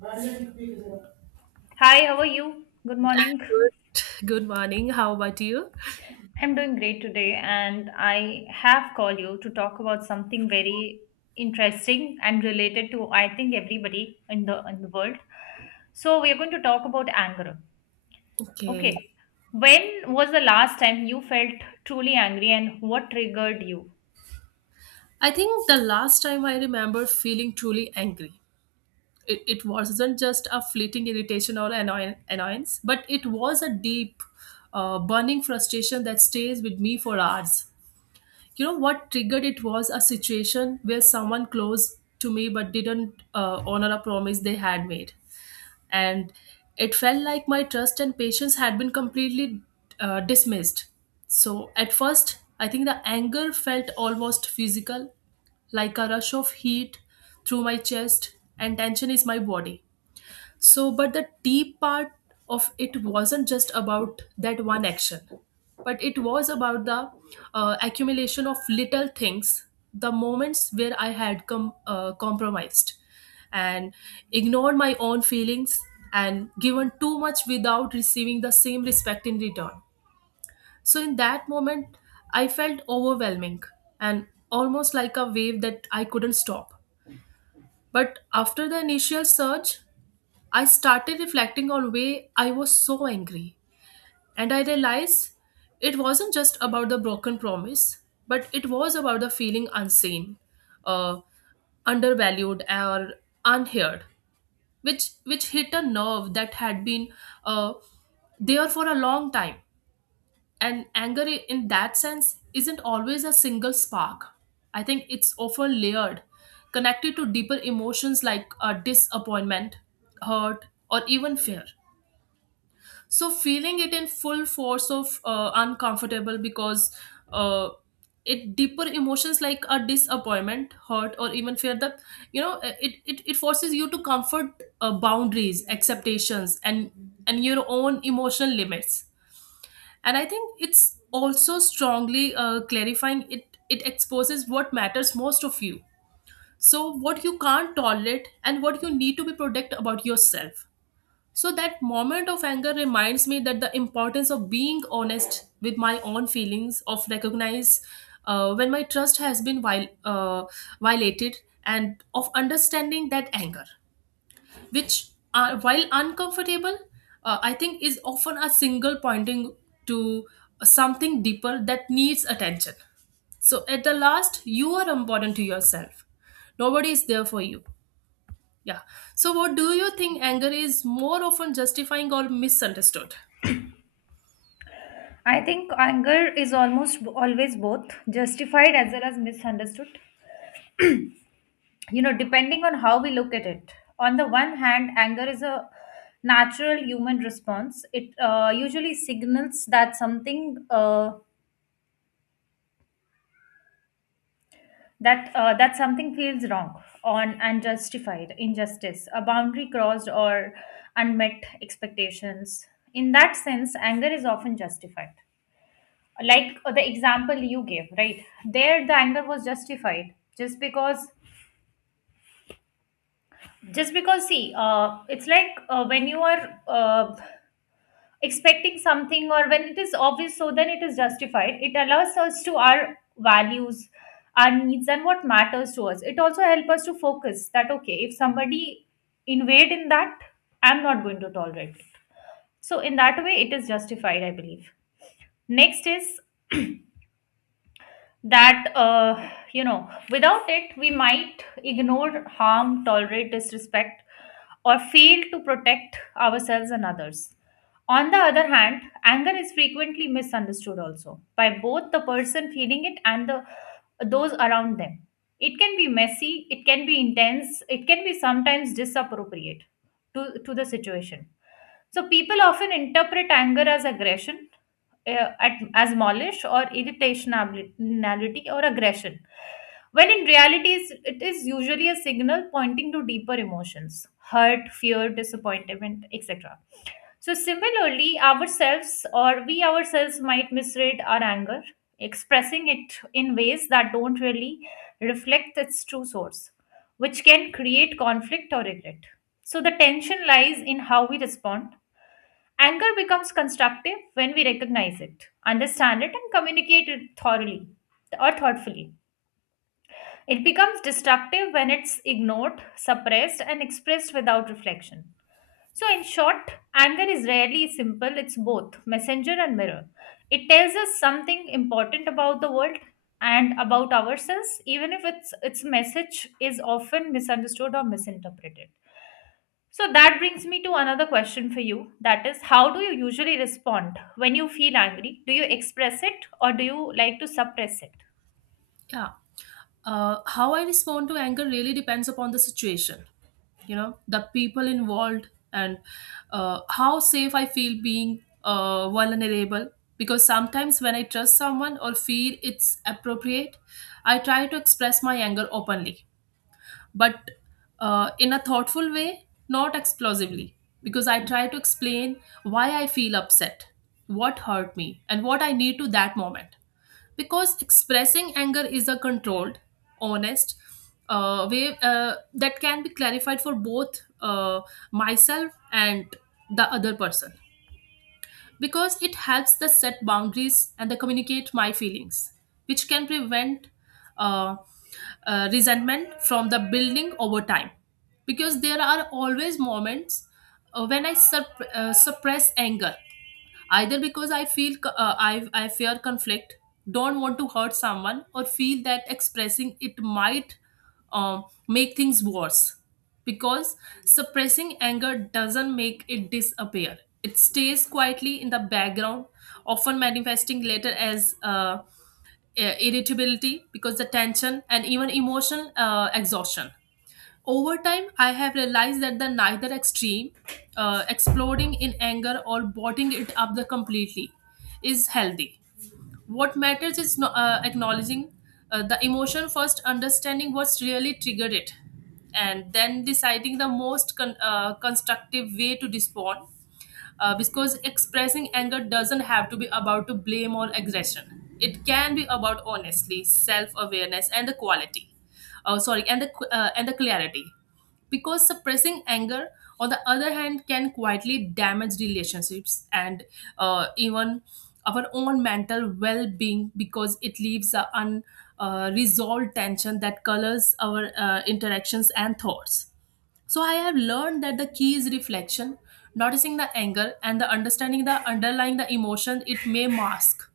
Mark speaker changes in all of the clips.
Speaker 1: Good.
Speaker 2: Hi, how are you? Good morning.
Speaker 1: Good morning. How about you?
Speaker 2: I'm doing great today, and I have called you to talk about something very interesting and related to, I think, everybody in the world. So we are going to talk about anger.
Speaker 1: Okay.
Speaker 2: Okay. When was the last time you felt truly angry and what triggered you?
Speaker 1: I think the last time I remember feeling truly angry, it wasn't just a fleeting irritation or annoyance, but it was a deep, burning frustration that stays with me for hours. You know what triggered it was a situation where someone close to me but didn't honor a promise they had made. And it felt like my trust and patience had been completely dismissed. So, at first, I think the anger felt almost physical, like a rush of heat through my chest, and tension is my body. So, but the tea part of it wasn't just about that one action, but it was about the accumulation of little things, the moments where I had compromised and ignored my own feelings and given too much without receiving the same respect in return. So, in that moment, I felt overwhelming and almost like a wave that I couldn't stop. But after the initial surge, I started reflecting on why I was so angry, and I realized it wasn't just about the broken promise, but it was about the feeling unseen, uh, undervalued, or unheard, which hit a nerve that had been uh, there for a long time. And anger, in that sense, isn't always a single spark. I think it's often layered, connected to deeper emotions like disappointment, hurt, or even fear. So feeling it in full force of uncomfortable, because uh, it deeper emotions like a disappointment, hurt, or even fear that it forces you to comfort boundaries, expectations, and your own emotional limits. And I think it's also strongly clarifying, it exposes what matters most of you. So what you can't tolerate and what you need to be protect about yourself. So that moment of anger reminds me that the importance of being honest with my own feelings, of recognize when my trust has been violated, and of understanding that anger, which while uncomfortable, I think is often a single pointing to something deeper that needs attention. So at the last, you are important to yourself. Nobody is there for you. Yeah. So, what do you think anger is more often justifying or misunderstood?
Speaker 2: I think anger is almost always both justified as well as misunderstood. You know, depending on how we look at it, on the one hand, anger is a natural human response. It usually signals that something that that something feels wrong, on unjustified injustice, a boundary crossed, or unmet expectations. In that sense, anger is often justified, like the example you gave right there. The anger was justified just because see, it's like, when you are expecting something, or when it is obvious, so then it is justified. It allows us to our values, our needs, and what matters to us. It also helps us to focus that okay, if somebody invade in that, I'm not going to tolerate it. So in that way, it is justified, I believe. Next is that, you know, without it we might ignore harm, tolerate disrespect, or fail to protect ourselves and others. On the other hand, anger is frequently misunderstood also by both the person feeling it and the those around them. It can be messy, it can be intense, it can be sometimes disappropriate to the situation. So people often interpret anger as aggression, as malice or irritationality or aggression, when in reality it is usually a signal pointing to deeper emotions: hurt, fear, disappointment, etc. So, similarly, ourselves, or we ourselves, might misread our anger, expressing it in ways that don't really reflect its true source, which can create conflict or regret. So, the tension lies in how we respond. Anger becomes constructive when we recognize it, understand it, and communicate it thoroughly or thoughtfully. It becomes destructive when it's ignored, suppressed, and expressed without reflection. So, in short, anger is rarely simple, it's both messenger and mirror. It tells us something important about the world and about ourselves, even if its message is often misunderstood or misinterpreted. So that brings me to another question for you. That is, how do you usually respond when you feel angry? Do you express it or do you like to suppress it?
Speaker 1: Yeah. How I respond to anger really depends upon the situation, you know, the people involved, and how safe I feel being vulnerable. Because sometimes when I trust someone or feel it's appropriate, I try to express my anger openly, but in a thoughtful way, not explosively, because I try to explain why I feel upset, what hurt me, and what I need to that moment. Because expressing anger is a controlled, honest way that can be clarified for both myself and the other person, because it helps the set boundaries and the communicate my feelings, which can prevent uh, resentment from the building over time. Because there are always moments when I sup- suppress anger either because I feel co- I fear conflict, don't want to hurt someone, or feel that expressing it might make things worse, because suppressing anger doesn't make it disappear. It stays quietly in the background, often manifesting later as irritability, because the tension and even emotional exhaustion. Over time, I have realized that the neither extreme, exploding in anger or bottling it up the completely, is healthy. What matters is no, acknowledging the emotion first, understanding what's really triggered it, and then deciding the most constructive way to respond, because expressing anger doesn't have to be about to blame or aggression. It can be about honestly self-awareness and the quality, sorry, and the and the clarity, because suppressing anger, on the other hand, can quietly damage relationships and even our own mental well-being, because it leaves a unresolved resolved tension that colors our interactions and thoughts. So I have learned that the key is reflection, noticing the anger and the understanding the underlying the emotion it may mask,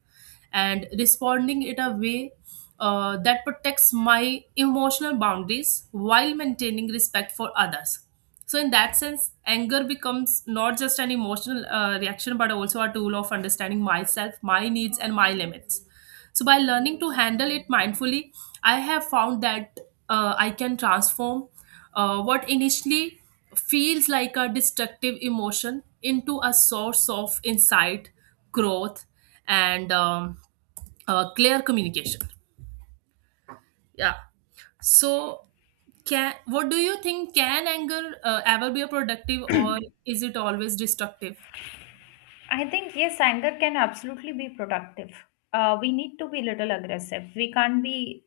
Speaker 1: and responding it a way that protects my emotional boundaries while maintaining respect for others. So in that sense, anger becomes not just an emotional reaction, but also a tool of understanding myself, my needs, and my limits. So by learning to handle it mindfully, I have found that I can transform what initially feels like a destructive emotion into a source of insight, growth, and clear communication. Yeah. So, can what do you think? Can anger ever be a productive, or is it always destructive?
Speaker 2: I think yes, anger can absolutely be productive. We need to be little aggressive. We can't be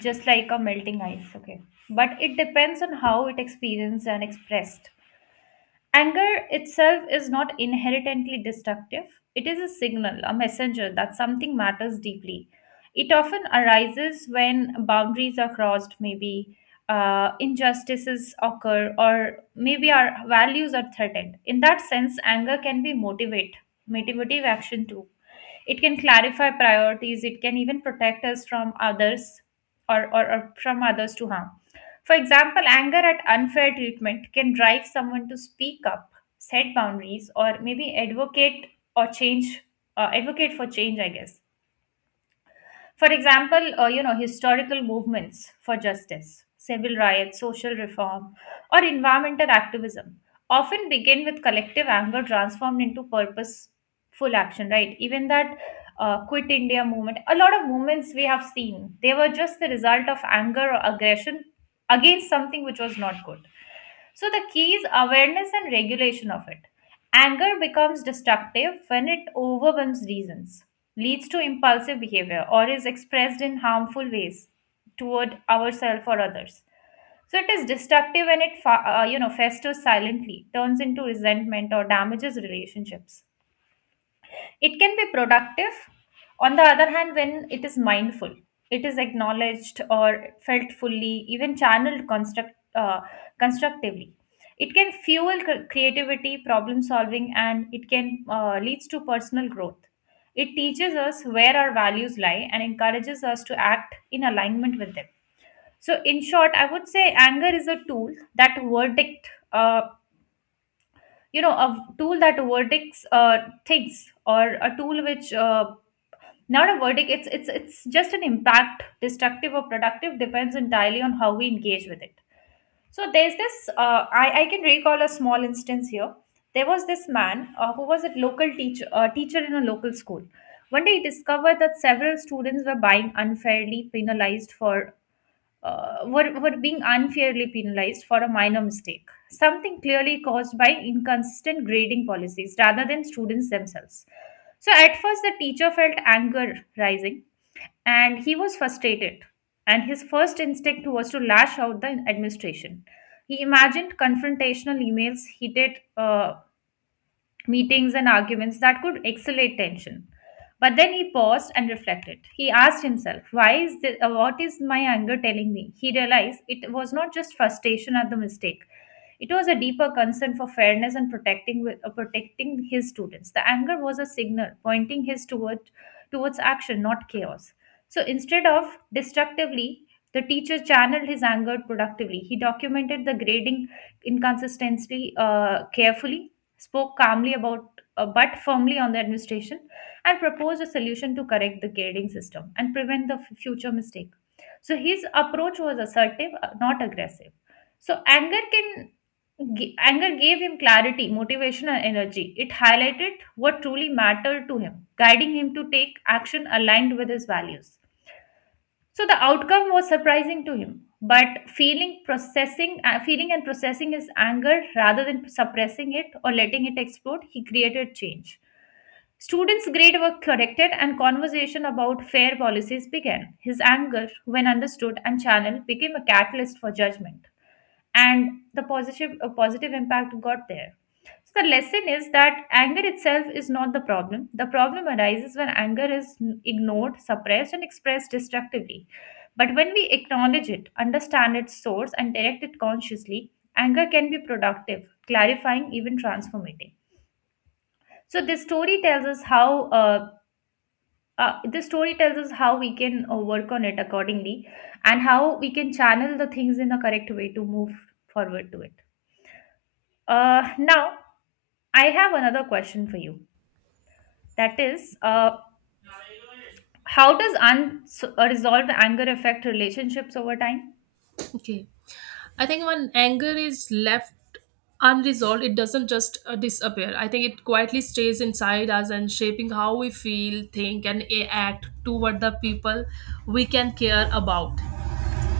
Speaker 2: just like a melting ice, okay? But it depends on how it experienced and expressed. Anger itself is not inherently destructive. It is a signal, a messenger that something matters deeply. It often arises when boundaries are crossed, maybe injustices occur, or maybe our values are threatened. In that sense, anger can be motivative action too. It can clarify priorities, it can even protect us from others or from others to harm. For example, anger at unfair treatment can drive someone to speak up, set boundaries, or maybe or change, advocate for change, I guess. For example, you know, historical movements for justice, civil rights, social reform, or environmental activism often begin with collective anger transformed into purposeful action, right? Even that Quit India movement, a lot of movements we have seen, they were just the result of anger or aggression against something which was not good. So the key is awareness and regulation of it. Anger becomes destructive when it overwhelms reasons, leads to impulsive behavior, or is expressed in harmful ways toward ourselves or others. So it is destructive when you know, festers silently, turns into resentment, or damages relationships. It can be productive. On the other hand, when it is mindful, it is acknowledged or felt fully, even constructively. It can fuel creativity, problem solving, and it can leads to personal growth. It teaches us where our values lie and encourages us to act in alignment with them. So, in short, I would say anger is a tool that you know, a tool that verdicts things, or a tool which not a verdict. It's just an impact. Destructive or productive depends entirely on how we engage with it. So there's this, I can recall a small instance here. There was this man, who was a local teacher, teacher in a local school. One day he discovered that several students were buying unfairly penalized for were being unfairly penalized for a minor mistake, something clearly caused by inconsistent grading policies rather than students themselves. So, at first, the teacher felt anger rising and he was frustrated. And his first instinct was to lash out the administration. He imagined confrontational emails, heated meetings, and arguments that could escalate tension. But then he paused and reflected. He asked himself, "Why is what is my anger telling me?" He realized it was not just frustration at the mistake; it was a deeper concern for fairness and protecting his students. The anger was a signal pointing his towards action, not chaos. So instead of destructively, the teacher channeled his anger productively. He documented the grading inconsistency carefully, spoke calmly about but firmly on the administration, and proposed a solution to correct the grading system and prevent the future mistake. So his approach was assertive, not aggressive. So anger gave him clarity, motivation, and energy. It highlighted what truly mattered to him, guiding him to take action aligned with his values. So the outcome was surprising to him, but feeling and processing his anger rather than suppressing it or letting it explode, he created change. Students' grade were corrected and conversation about fair policies began. His anger, when understood and channeled, became a catalyst for judgment. And the positive, a positive impact got there. So the lesson is that anger itself is not the problem. The problem arises when anger is ignored, suppressed, and expressed destructively. But when we acknowledge it, understand its source, and direct it consciously, anger can be productive, clarifying, even transformative. So this story tells us how. This story tells us how we can work on it accordingly, and how we can channel the things in the correct way to move forward to it. Now, I have another question for you. That is, how does unresolved anger affect relationships over time?
Speaker 1: Okay. I think when anger is left unresolved, it doesn't just disappear. I think it quietly stays inside us and shaping how we feel, think, and act toward the people we can care about.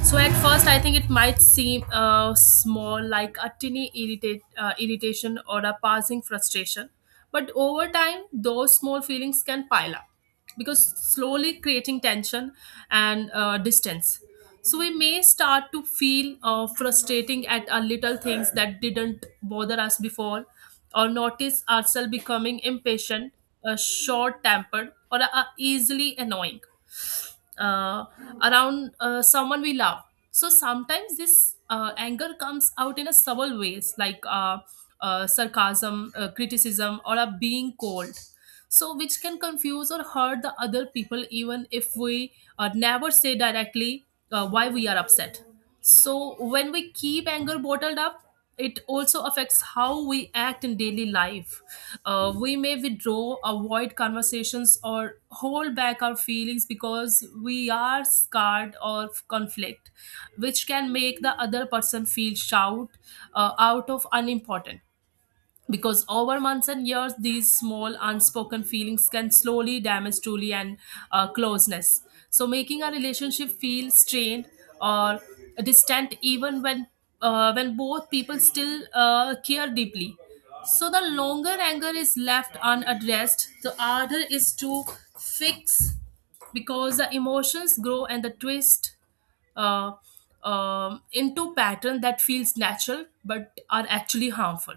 Speaker 1: So at first, I think it might seem small, like a tiny irritation or a passing frustration. But over time, those small feelings can pile up, because slowly creating tension and distance. So we may start to feel frustrating at our little things that didn't bother us before, or notice ourselves becoming impatient, short-tempered, or easily annoying uh, around someone we love. So sometimes this anger comes out in a subtle ways, like sarcasm, criticism, or a being cold. So which can confuse or hurt the other people, even if we never say directly why we are upset. So when we keep anger bottled up, it also affects how we act in daily life. We may withdraw, avoid conversations, or hold back our feelings because we are scarred of conflict, which can make the other person feel shout out of unimportant, because over months and years these small unspoken feelings can slowly damage truly and closeness, so making a relationship feel strained or distant even when both people still care deeply. So the longer anger is left unaddressed, the harder is to fix, because the emotions grow and the twist uh, into pattern that feels natural but are actually harmful.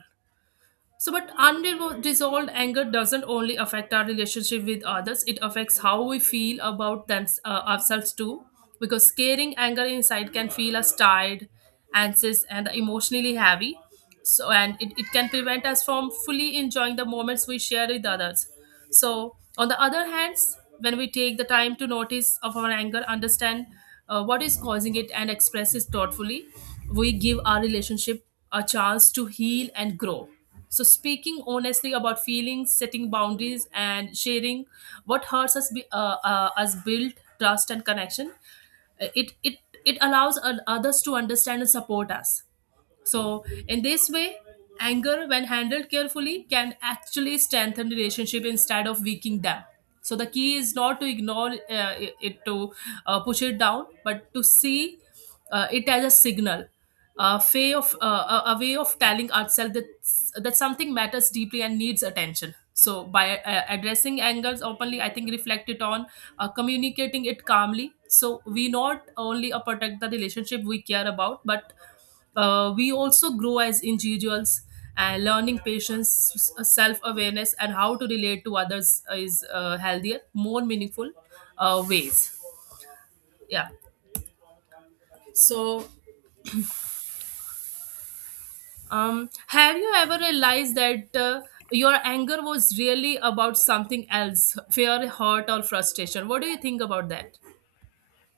Speaker 1: So, but unresolved anger doesn't only affect our relationship with others, it affects how we feel about them, ourselves too. Because scaring anger inside can feel us tired, anxious, and emotionally heavy. So, and it can prevent us from fully enjoying the moments we share with others. So, on the other hand, when we take the time to notice of our anger, understand what is causing it, and express it thoughtfully, we give our relationship a chance to heal and grow. So, speaking honestly about feelings, setting boundaries, and sharing what hurts us, us build trust and connection. Uh, It it it allows others to understand and support us. So, in this way, anger, when handled carefully, can actually strengthen relationship instead of weakening them. So, the key is not to ignore it, to push it down, but to see it as a signal, a way of telling ourselves that that something matters deeply and needs attention. So, by addressing angers openly, I think reflect it on communicating it calmly. So, we not only protect the relationship we care about, but we also grow as individuals, and learning patience self-awareness and how to relate to others is healthier more meaningful ways. Yeah. So have you ever realized that your anger was really about something else, fear, hurt, or frustration? What do you think about that?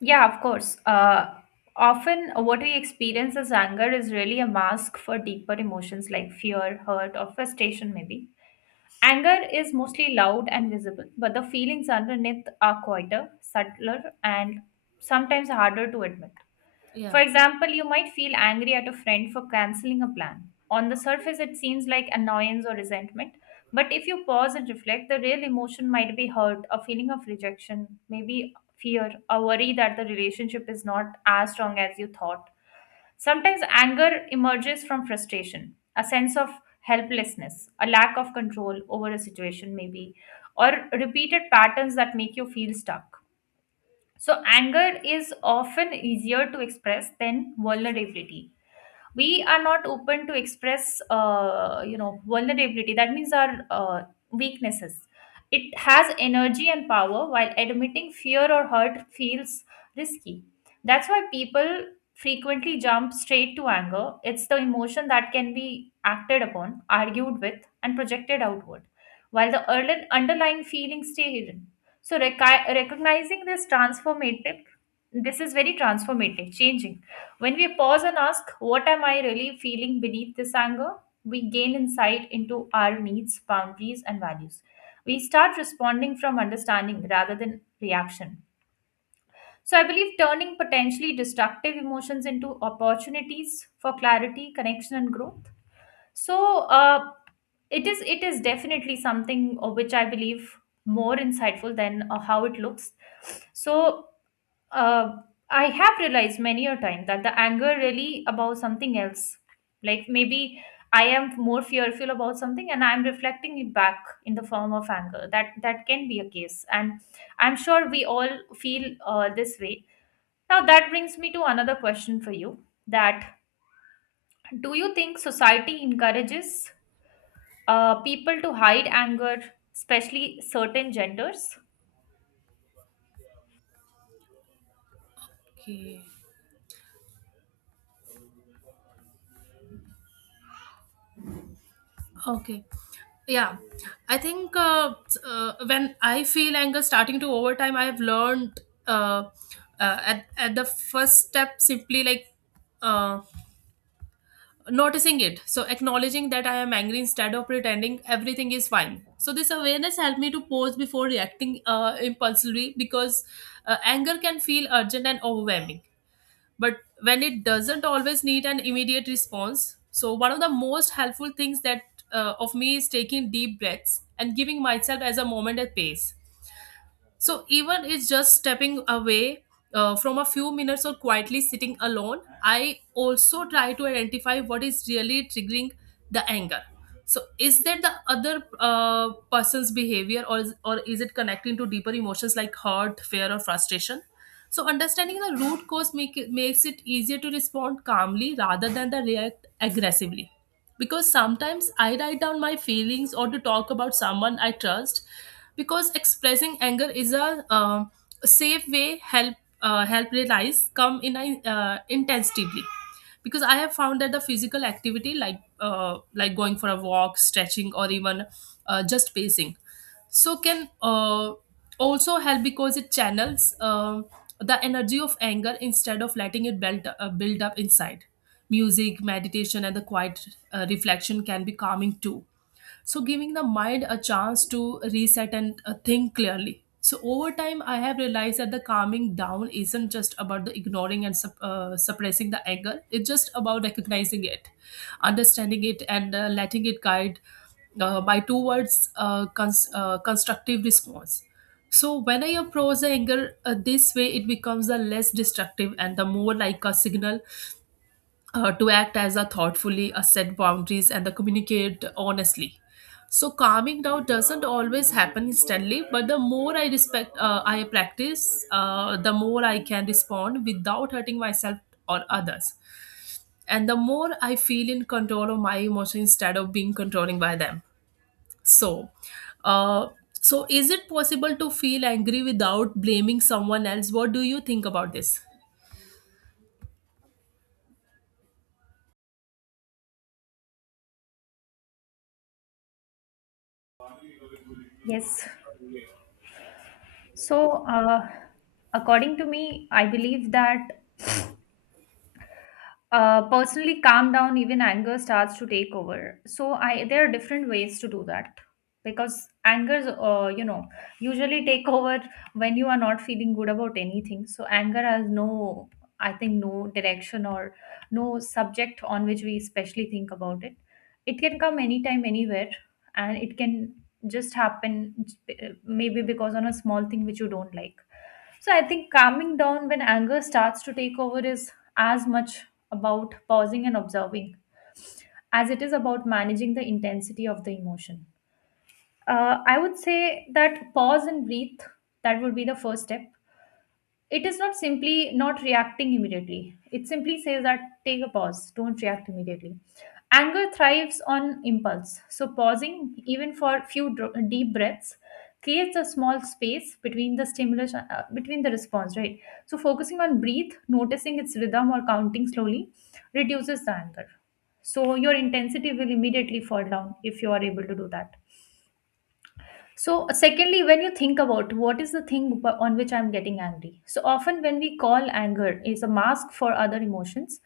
Speaker 2: Yeah, of course. Often, what we experience as anger is really a mask for deeper emotions like fear, hurt, or frustration, maybe. Anger is mostly loud and visible, but the feelings underneath are quieter, subtler, and sometimes harder to admit.
Speaker 1: Yeah.
Speaker 2: For example, you might feel angry at a friend for canceling a plan. On the surface, it seems like annoyance or resentment, but if you pause and reflect, the real emotion might be hurt, a feeling of rejection, maybe fear, a worry that the relationship is not as strong as you thought. Sometimes anger emerges from frustration, a sense of helplessness, a lack of control over a situation, maybe, or repeated patterns that make you feel stuck. So, anger is often easier to express than vulnerability. We are not open to express, you know, vulnerability, that means our weaknesses. It has energy and power, while admitting fear or hurt feels risky. That's why people frequently jump straight to anger. It's the emotion that can be acted upon, argued with, and projected outward, while the early underlying feelings stay hidden. So recognizing this is very transformative changing. When we pause and ask, "What am I really feeling beneath this anger?" we gain insight into our needs, boundaries, and values. We start responding from understanding rather than reaction. So, I believe turning potentially destructive emotions into opportunities for clarity, connection, and growth. So, it is definitely something which I believe more insightful than how it looks. So, uh, I have realized many a time that the anger really about something else. Like maybe I am more fearful about something and I'm reflecting it back in the form of anger. That can be a case, and I'm sure we all feel this way. Now that brings me to another question for you. That, do you think society encourages people to hide anger, especially certain genders?
Speaker 1: Okay. Okay. Yeah. I think when I feel anger starting to overtime, I have learned uh, at the first step simply like uh, noticing it. So acknowledging that I am angry instead of pretending everything is fine. So this awareness helped me to pause before reacting impulsively, because anger can feel urgent and overwhelming, but when it doesn't always need an immediate response. So one of the most helpful things that of me is taking deep breaths and giving myself as a moment at pace. So even it's just stepping away from a few minutes or quietly sitting alone, I also try to identify what is really triggering the anger. So is that the other person's behavior, or is it connecting to deeper emotions like hurt, fear, or frustration? So understanding the root cause make, makes it easier to respond calmly rather than the react aggressively, because sometimes I write down my feelings or to talk about someone I trust, because expressing anger is a safe way help help realize come in a, intensively, because I have found that the physical activity like going for a walk, stretching, or even just pacing so can also help because it channels the energy of anger instead of letting it build up inside. Music meditation and the quiet reflection can be calming too, so giving the mind a chance to reset and think clearly. So over time I have realized that the calming down isn't just about the ignoring and suppressing the anger, it's just about recognizing it, understanding it, and letting it guide my towards constructive response. So when I approach the anger this way, it becomes a less destructive and the more like a signal to act as a thoughtfully, set boundaries, and the communicate honestly. So calming down doesn't always happen instantly, but the more I respect, I practice, the more I can respond without hurting myself or others, and the more I feel in control of my emotions instead of being controlling by them. So, uh, so is it possible to feel angry without blaming someone else? What do you think about this?
Speaker 2: Yes. So, uh, according to me, I believe that personally calm down even anger starts to take over so I there are different ways to do that because angers usually take over when you are not feeling good about anything. So anger has no, I think, no direction or no subject on which we especially think about it. It can come anytime anywhere, and it can just happen, maybe because on a small thing which you don't like. So I think calming down when anger starts to take over is as much about pausing and observing as it is about managing the intensity of the emotion. I would say that pause and breathe, that would be the first step. It is not simply not reacting immediately. It simply says that take a pause, don't react immediately. Anger thrives on impulse. So, pausing, even for a few deep breaths, creates a small space between the stimulus, between the response, right? So, focusing on breathe, noticing its rhythm, or counting slowly reduces the anger. So, your intensity will immediately fall down if you are able to do that. So, secondly, when you think about what is the thing on which I'm getting angry, so often when we call anger is a mask for other emotions,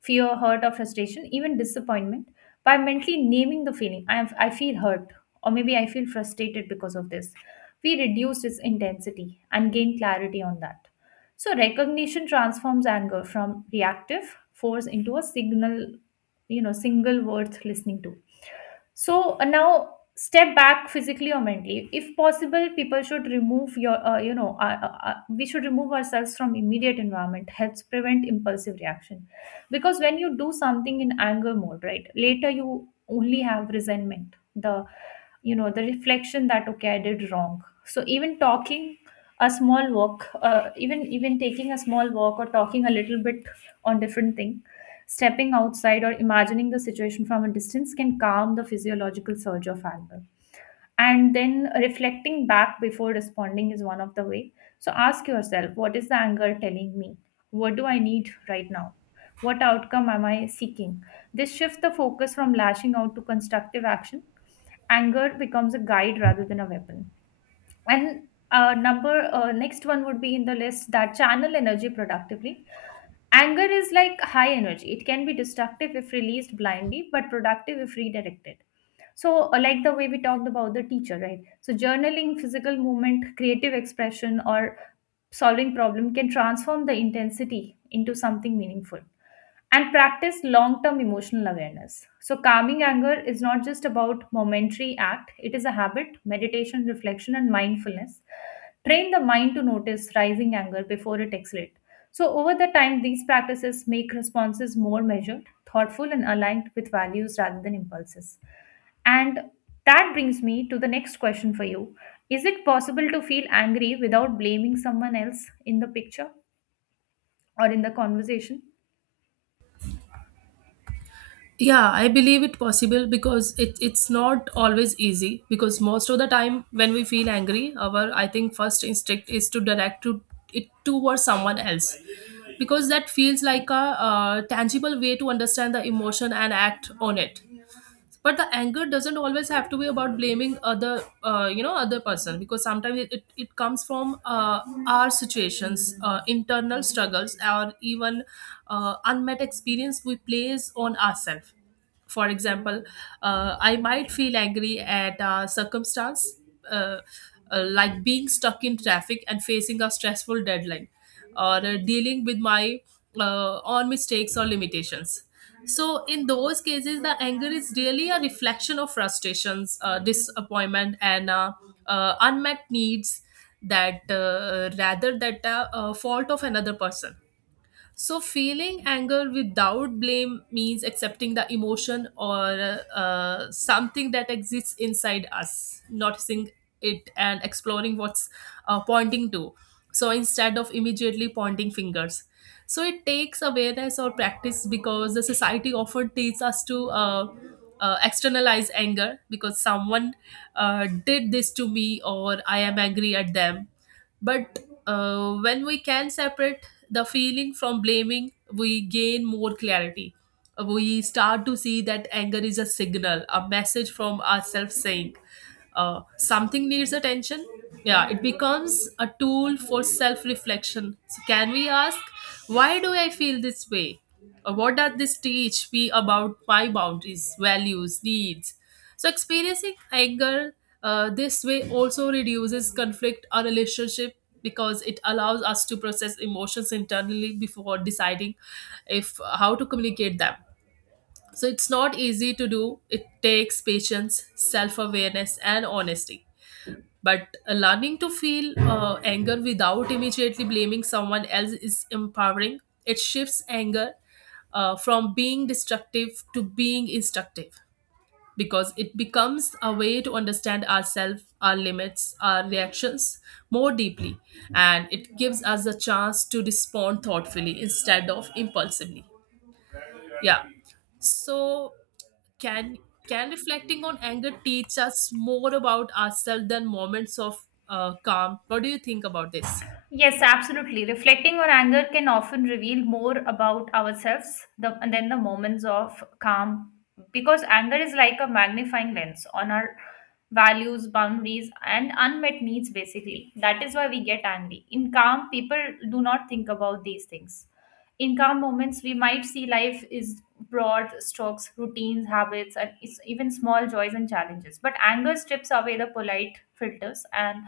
Speaker 2: fear, hurt, or frustration, even disappointment, by mentally naming the feeling, I feel hurt, or maybe I feel frustrated because of this, we reduce its intensity and gain clarity on that. So, recognition transforms anger from reactive force into a signal, you know, single worth listening to. So now, step back physically or mentally if possible. People should remove your we should remove ourselves from immediate environment helps prevent impulsive reaction, because when you do something in anger mode, right, later you only have resentment, the you know the reflection that okay I did wrong. So even talking a small walk, even taking a small walk or talking a little bit on different things. Stepping outside or imagining the situation from a distance can calm the physiological surge of anger. And then reflecting back before responding is one of the way. So ask yourself, what is the anger telling me? What do I need right now? What outcome am I seeking? This shifts the focus from lashing out to constructive action. Anger becomes a guide rather than a weapon. And number next one would be in the list, that channel energy productively. Anger is like high energy. It can be destructive if released blindly, but productive if redirected. So, like the way we talked about the teacher, right? So, journaling, physical movement, creative expression, or solving problem can transform the intensity into something meaningful, and practice long term emotional awareness. So, calming anger is not just about momentary act, it is a habit, meditation, reflection, and mindfulness. Train the mind to notice rising anger before it escalates. So, over the time, these practices make responses more measured, thoughtful, and aligned with values rather than impulses. And that brings me to the next question for you. Is it possible to feel angry without blaming someone else in the picture or in the conversation?
Speaker 1: Yeah, I believe it possible because it's not always easy. Because most of the time, when we feel angry, our I think first instinct is to direct to it towards someone else, because that feels like a, tangible way to understand the emotion and act on it. But the anger doesn't always have to be about blaming other, other person, because sometimes it comes from our situations, internal struggles, or even unmet experience we place on ourselves. For example, I might feel angry at a circumstance uh, like being stuck in traffic and facing a stressful deadline, or dealing with my own mistakes or limitations. So, in those cases, the anger is really a reflection of frustrations, disappointment, and unmet needs, that rather that fault of another person. So, feeling anger without blame means accepting the emotion or something that exists inside us, noticing it and exploring what's pointing to, so instead of immediately pointing fingers. So, it takes awareness or practice, because the society often teaches us to externalize anger because someone did this to me or I am angry at them. But when we can separate the feeling from blaming, we gain more clarity. We start to see that anger is a signal, a message from ourselves saying something needs attention. Yeah, it becomes a tool for self reflection. So, can we ask, why do I feel this way? What does this teach me about my boundaries values needs? So experiencing anger this way also reduces conflict or relationship, because it allows us to process emotions internally before deciding if how to communicate them. So it's not easy to do, it takes patience self-awareness and honesty, but learning to feel anger without immediately blaming someone else is empowering. It shifts anger from being destructive to being instructive, because it becomes a way to understand ourselves, our limits, our reactions more deeply. And it gives us a chance to respond thoughtfully instead of impulsively. Yeah. So can can reflecting on anger teach us more about ourselves than moments of calm? What do you think about this?
Speaker 2: Yes, absolutely. Reflecting on anger can often reveal more about ourselves than the moments of calm, because anger is like a magnifying lens on our values, boundaries, and unmet needs, basically. That is why we get angry. In calm, people do not think about these things. In calm moments, we might see life is broad strokes, routines, habits, and even small joys and challenges. But anger strips away the polite filters and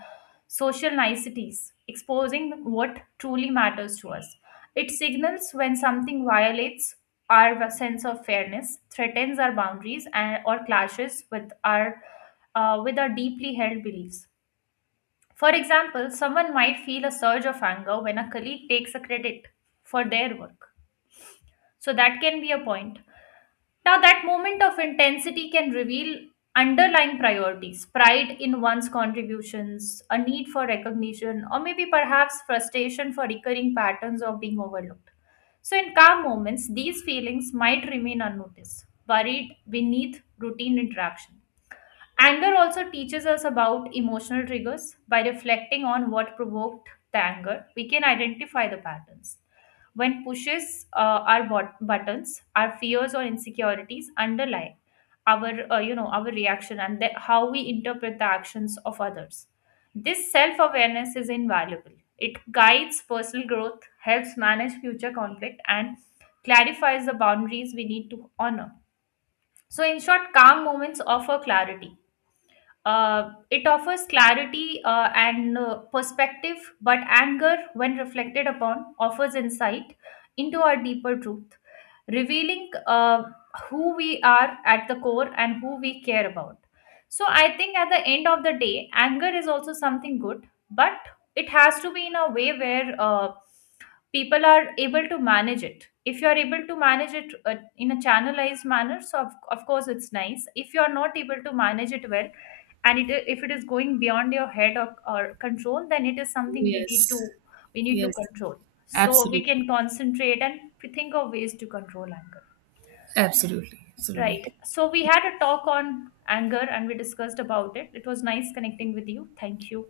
Speaker 2: social niceties, exposing what truly matters to us. It signals when something violates our sense of fairness, threatens our boundaries, and or clashes with our deeply held beliefs. For example, someone might feel a surge of anger when a colleague takes a credit for their work. So that can be a point. Now, that moment of intensity can reveal underlying priorities, pride in one's contributions, a need for recognition, or maybe perhaps frustration for recurring patterns of being overlooked. So, in calm moments, these feelings might remain unnoticed, buried beneath routine interaction. Anger also teaches us about emotional triggers. By reflecting on what provoked the anger, we can identify the patterns. When pushes buttons, our fears or insecurities underlie our reaction and how we interpret the actions of others. This self-awareness is invaluable. It guides personal growth, helps manage future conflict, and clarifies the boundaries we need to honor. So, in short, calm moments offer clarity, it offers clarity and perspective, but anger, when reflected upon, offers insight into our deeper truth, revealing who we are at the core and who we care about. So, I think at the end of the day, anger is also something good, but it has to be in a way where people are able to manage it. If you are able to manage it in a channelized manner, so of course it's nice. If you are not able to manage it well and if it is going beyond your head or control, then it is something
Speaker 1: Yes,
Speaker 2: we need to
Speaker 1: yes,
Speaker 2: control, so we
Speaker 1: absolutely,
Speaker 2: can concentrate and think of ways to control anger,
Speaker 1: absolutely, absolutely.
Speaker 2: right? So we had a talk on anger and we discussed about it. It was nice connecting with you. Thank you.